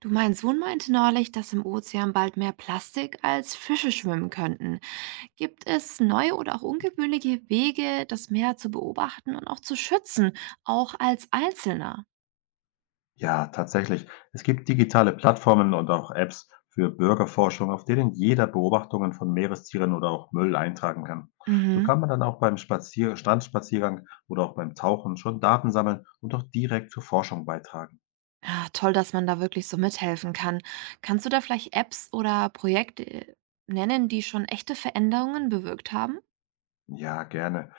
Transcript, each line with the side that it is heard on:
right: Du, mein Sohn meinte neulich, dass im Ozean bald mehr Plastik als Fische schwimmen könnten. Gibt es neue oder auch ungewöhnliche Wege, das Meer zu beobachten und auch zu schützen, auch als Einzelner?
left: Ja, tatsächlich. Es gibt digitale Plattformen und auch Apps für Bürgerforschung, auf denen jeder Beobachtungen von Meerestieren oder auch Müll eintragen kann. So
right: Mhm.
left: kann man dann auch beim Spazier Strandspaziergang oder auch beim Tauchen schon Daten sammeln und auch direkt zur Forschung beitragen.
right: Ja, toll, dass man da wirklich so mithelfen kann. Kannst du da vielleicht Apps oder Projekte nennen, die schon echte Veränderungen bewirkt haben?
left: Ja, gerne.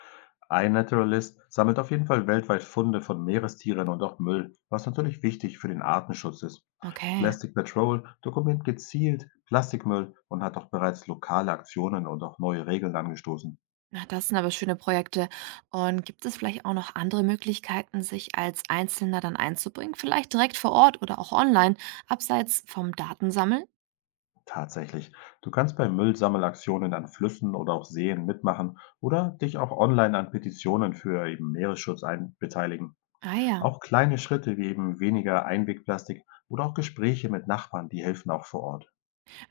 left: iNaturalist sammelt auf jeden Fall weltweit Funde von Meerestieren und auch Müll, was natürlich wichtig für den Artenschutz ist.
right: Okay.
left: Plastic Patrol dokumentiert gezielt Plastikmüll und hat auch bereits lokale Aktionen und auch neue Regeln angestoßen.
right: Na, das sind aber schöne Projekte. Und gibt es vielleicht auch noch andere Möglichkeiten, sich als Einzelner dann einzubringen? Vielleicht direkt vor Ort oder auch online, abseits vom Datensammeln?
left: Tatsächlich. Du kannst bei Müllsammelaktionen an Flüssen oder auch Seen mitmachen oder dich auch online an Petitionen für eben Meeresschutz ein beteiligen.
right: Ah ja,
left: Auch kleine Schritte wie eben weniger Einwegplastik oder auch Gespräche mit Nachbarn, die helfen auch vor Ort.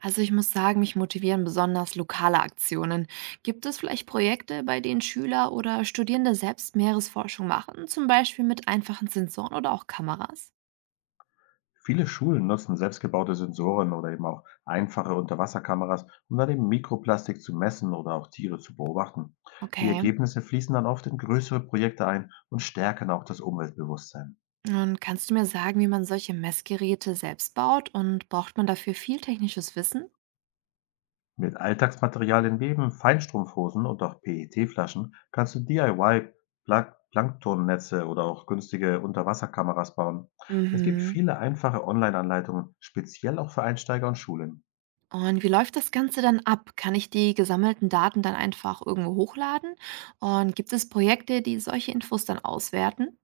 right: also ich muss sagen, mich motivieren besonders lokale Aktionen. Gibt es vielleicht Projekte, bei denen Schüler oder Studierende selbst Meeresforschung machen, zum Beispiel mit einfachen Sensoren oder auch Kameras?
left: Viele Schulen nutzen selbstgebaute Sensoren oder eben auch einfache Unterwasserkameras, um dann eben Mikroplastik zu messen oder auch Tiere zu beobachten. Die
right: Okay,
left: Ergebnisse fließen dann oft in größere Projekte ein und stärken auch das Umweltbewusstsein.
right: und kannst du mir sagen, wie man solche Messgeräte selbst baut und braucht man dafür viel technisches Wissen?
left: Mit Alltagsmaterialien wie eben Feinstrumpfhosen und auch PET-Flaschen kannst du DIY-Plank Planktonnetze oder auch günstige Unterwasserkameras bauen. Es gibt
right: Mhm.
left: viele einfache Online-Anleitungen, speziell auch für Einsteiger und Schulen.
right: Und wie läuft das Ganze dann ab? Kann ich die gesammelten Daten dann einfach irgendwo hochladen? Und gibt es Projekte, die solche Infos dann auswerten?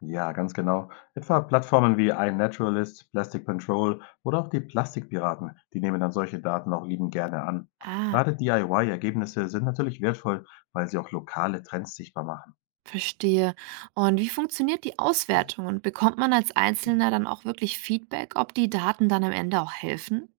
left: Ja, ganz genau. Etwa Plattformen wie iNaturalist, Plastic Control oder auch die Plastikpiraten, die nehmen dann solche Daten auch liebend gerne an.
right: Ah,
left: Gerade DIY-Ergebnisse sind natürlich wertvoll, weil sie auch lokale Trends sichtbar machen.
right: verstehe. Und wie funktioniert die Auswertung? Und bekommt man als Einzelner dann auch wirklich Feedback, ob die Daten dann am Ende auch helfen?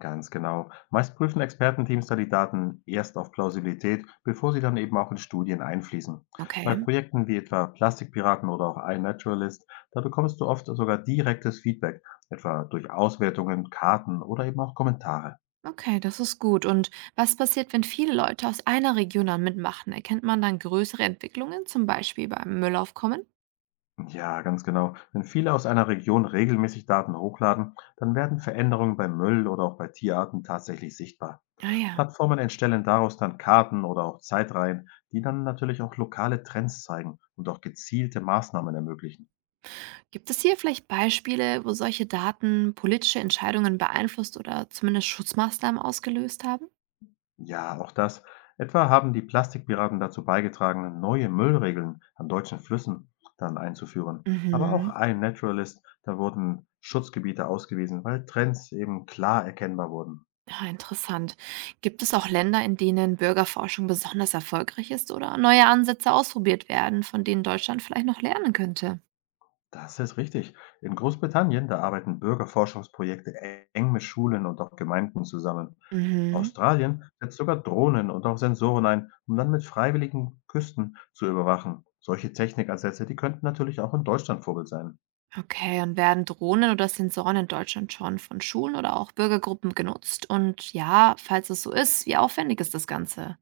left: Ganz genau. Meist prüfen Expertenteams da die Daten erst auf Plausibilität, bevor sie dann eben auch in Studien einfließen. Bei
right: Okay,
left: Projekten wie etwa Plastikpiraten oder auch iNaturalist, da bekommst du oft sogar direktes Feedback, etwa durch Auswertungen, Karten oder eben auch Kommentare.
right: okay, das ist gut. Und was passiert, wenn viele Leute aus einer Region dann mitmachen? Erkennt man dann größere Entwicklungen, zum Beispiel beim Müllaufkommen?
left: Ja, ganz genau. Wenn viele aus einer Region regelmäßig Daten hochladen, dann werden Veränderungen beim Müll oder auch bei Tierarten tatsächlich sichtbar.
right: Ah ja.
left: Plattformen erstellen daraus dann Karten oder auch Zeitreihen, die dann natürlich auch lokale Trends zeigen und auch gezielte Maßnahmen ermöglichen.
right: Gibt es hier vielleicht Beispiele, wo solche Daten politische Entscheidungen beeinflusst oder zumindest Schutzmaßnahmen ausgelöst haben?
left: Ja, auch das. Etwa haben die Plastikpiraten dazu beigetragen, neue Müllregeln an deutschen Flüssen dann einzuführen. Aber auch
right: Mhm.
left: ein Naturalist, da wurden Schutzgebiete ausgewiesen, weil Trends eben klar erkennbar wurden.
right: Ja, interessant. Gibt es auch Länder, in denen Bürgerforschung besonders erfolgreich ist oder neue Ansätze ausprobiert werden, von denen Deutschland vielleicht noch lernen könnte?
left: Das ist richtig. In Großbritannien, da arbeiten Bürgerforschungsprojekte eng mit Schulen und auch Gemeinden zusammen.
right: Mhm.
left: Australien setzt sogar Drohnen und auch Sensoren ein, um dann mit freiwilligen Küsten zu überwachen. Solche Technikansätze, die könnten natürlich auch in Deutschland Vorbild sein.
right: Okay, und werden Drohnen oder Sensoren in Deutschland schon von Schulen oder auch Bürgergruppen genutzt? Und ja, falls es so ist, wie aufwendig ist das Ganze?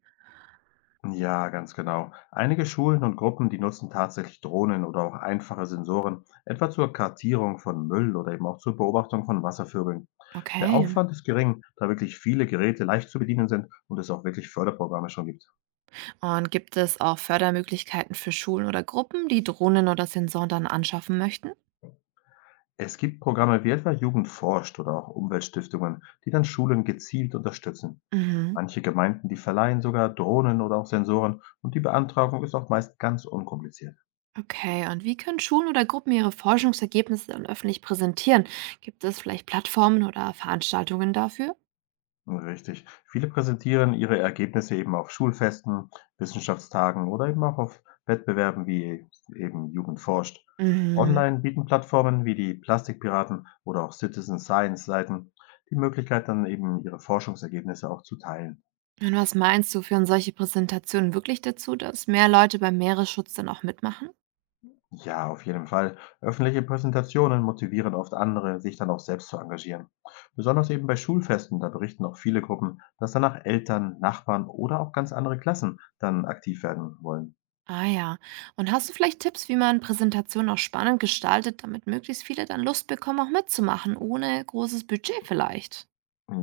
left: Ja, ganz genau. Einige Schulen und Gruppen, die nutzen tatsächlich Drohnen oder auch einfache Sensoren, etwa zur Kartierung von Müll oder eben auch zur Beobachtung von Wasservögeln. Der
right: Okay.
left: Aufwand ist gering, da wirklich viele Geräte leicht zu bedienen sind und es auch wirklich Förderprogramme schon gibt.
right: Und gibt es auch Fördermöglichkeiten für Schulen oder Gruppen, die Drohnen oder Sensoren dann anschaffen möchten?
left: Es gibt Programme wie etwa Jugend forscht oder auch Umweltstiftungen, die dann Schulen gezielt unterstützen.
right: Mhm.
left: Manche Gemeinden, die verleihen sogar Drohnen oder auch Sensoren und die Beantragung ist auch meist ganz unkompliziert.
right: Okay, und wie können Schulen oder Gruppen ihre Forschungsergebnisse dann öffentlich präsentieren? Gibt es vielleicht Plattformen oder Veranstaltungen dafür?
left: Richtig. Viele präsentieren ihre Ergebnisse eben auf Schulfesten, Wissenschaftstagen oder eben auch auf Wettbewerben wie eben Jugend forscht.
right: Mhm.
left: Online bieten Plattformen wie die Plastikpiraten oder auch Citizen Science Seiten die Möglichkeit, dann eben ihre Forschungsergebnisse auch zu teilen.
right: Und was meinst du, führen solche Präsentationen wirklich dazu, dass mehr Leute beim Meeresschutz dann auch mitmachen?
left: Ja, auf jeden Fall. Öffentliche Präsentationen motivieren oft andere, sich dann auch selbst zu engagieren. Besonders eben bei Schulfesten, da berichten auch viele Gruppen, dass danach Eltern, Nachbarn oder auch ganz andere Klassen dann aktiv werden wollen.
right: Ah ja. Und hast du vielleicht Tipps, wie man Präsentationen auch spannend gestaltet, damit möglichst viele dann Lust bekommen, auch mitzumachen, ohne großes Budget vielleicht?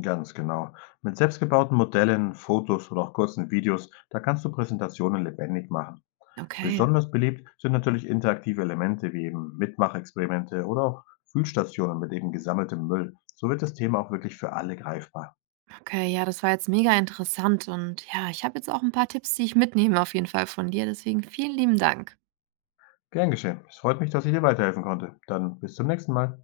left: Ganz genau. Mit selbstgebauten Modellen, Fotos oder auch kurzen Videos, da kannst du Präsentationen lebendig machen.
right: Okay.
left: Besonders beliebt sind natürlich interaktive Elemente wie eben Mitmachexperimente oder auch Fühlstationen mit eben gesammeltem Müll. So wird das Thema auch wirklich für alle greifbar.
right: Okay, ja, das war jetzt mega interessant und ja, ich habe jetzt auch ein paar Tipps, die ich mitnehme auf jeden Fall von dir, deswegen vielen lieben Dank.
left: Gern geschehen. Es freut mich, dass ich dir weiterhelfen konnte. Dann bis zum nächsten Mal.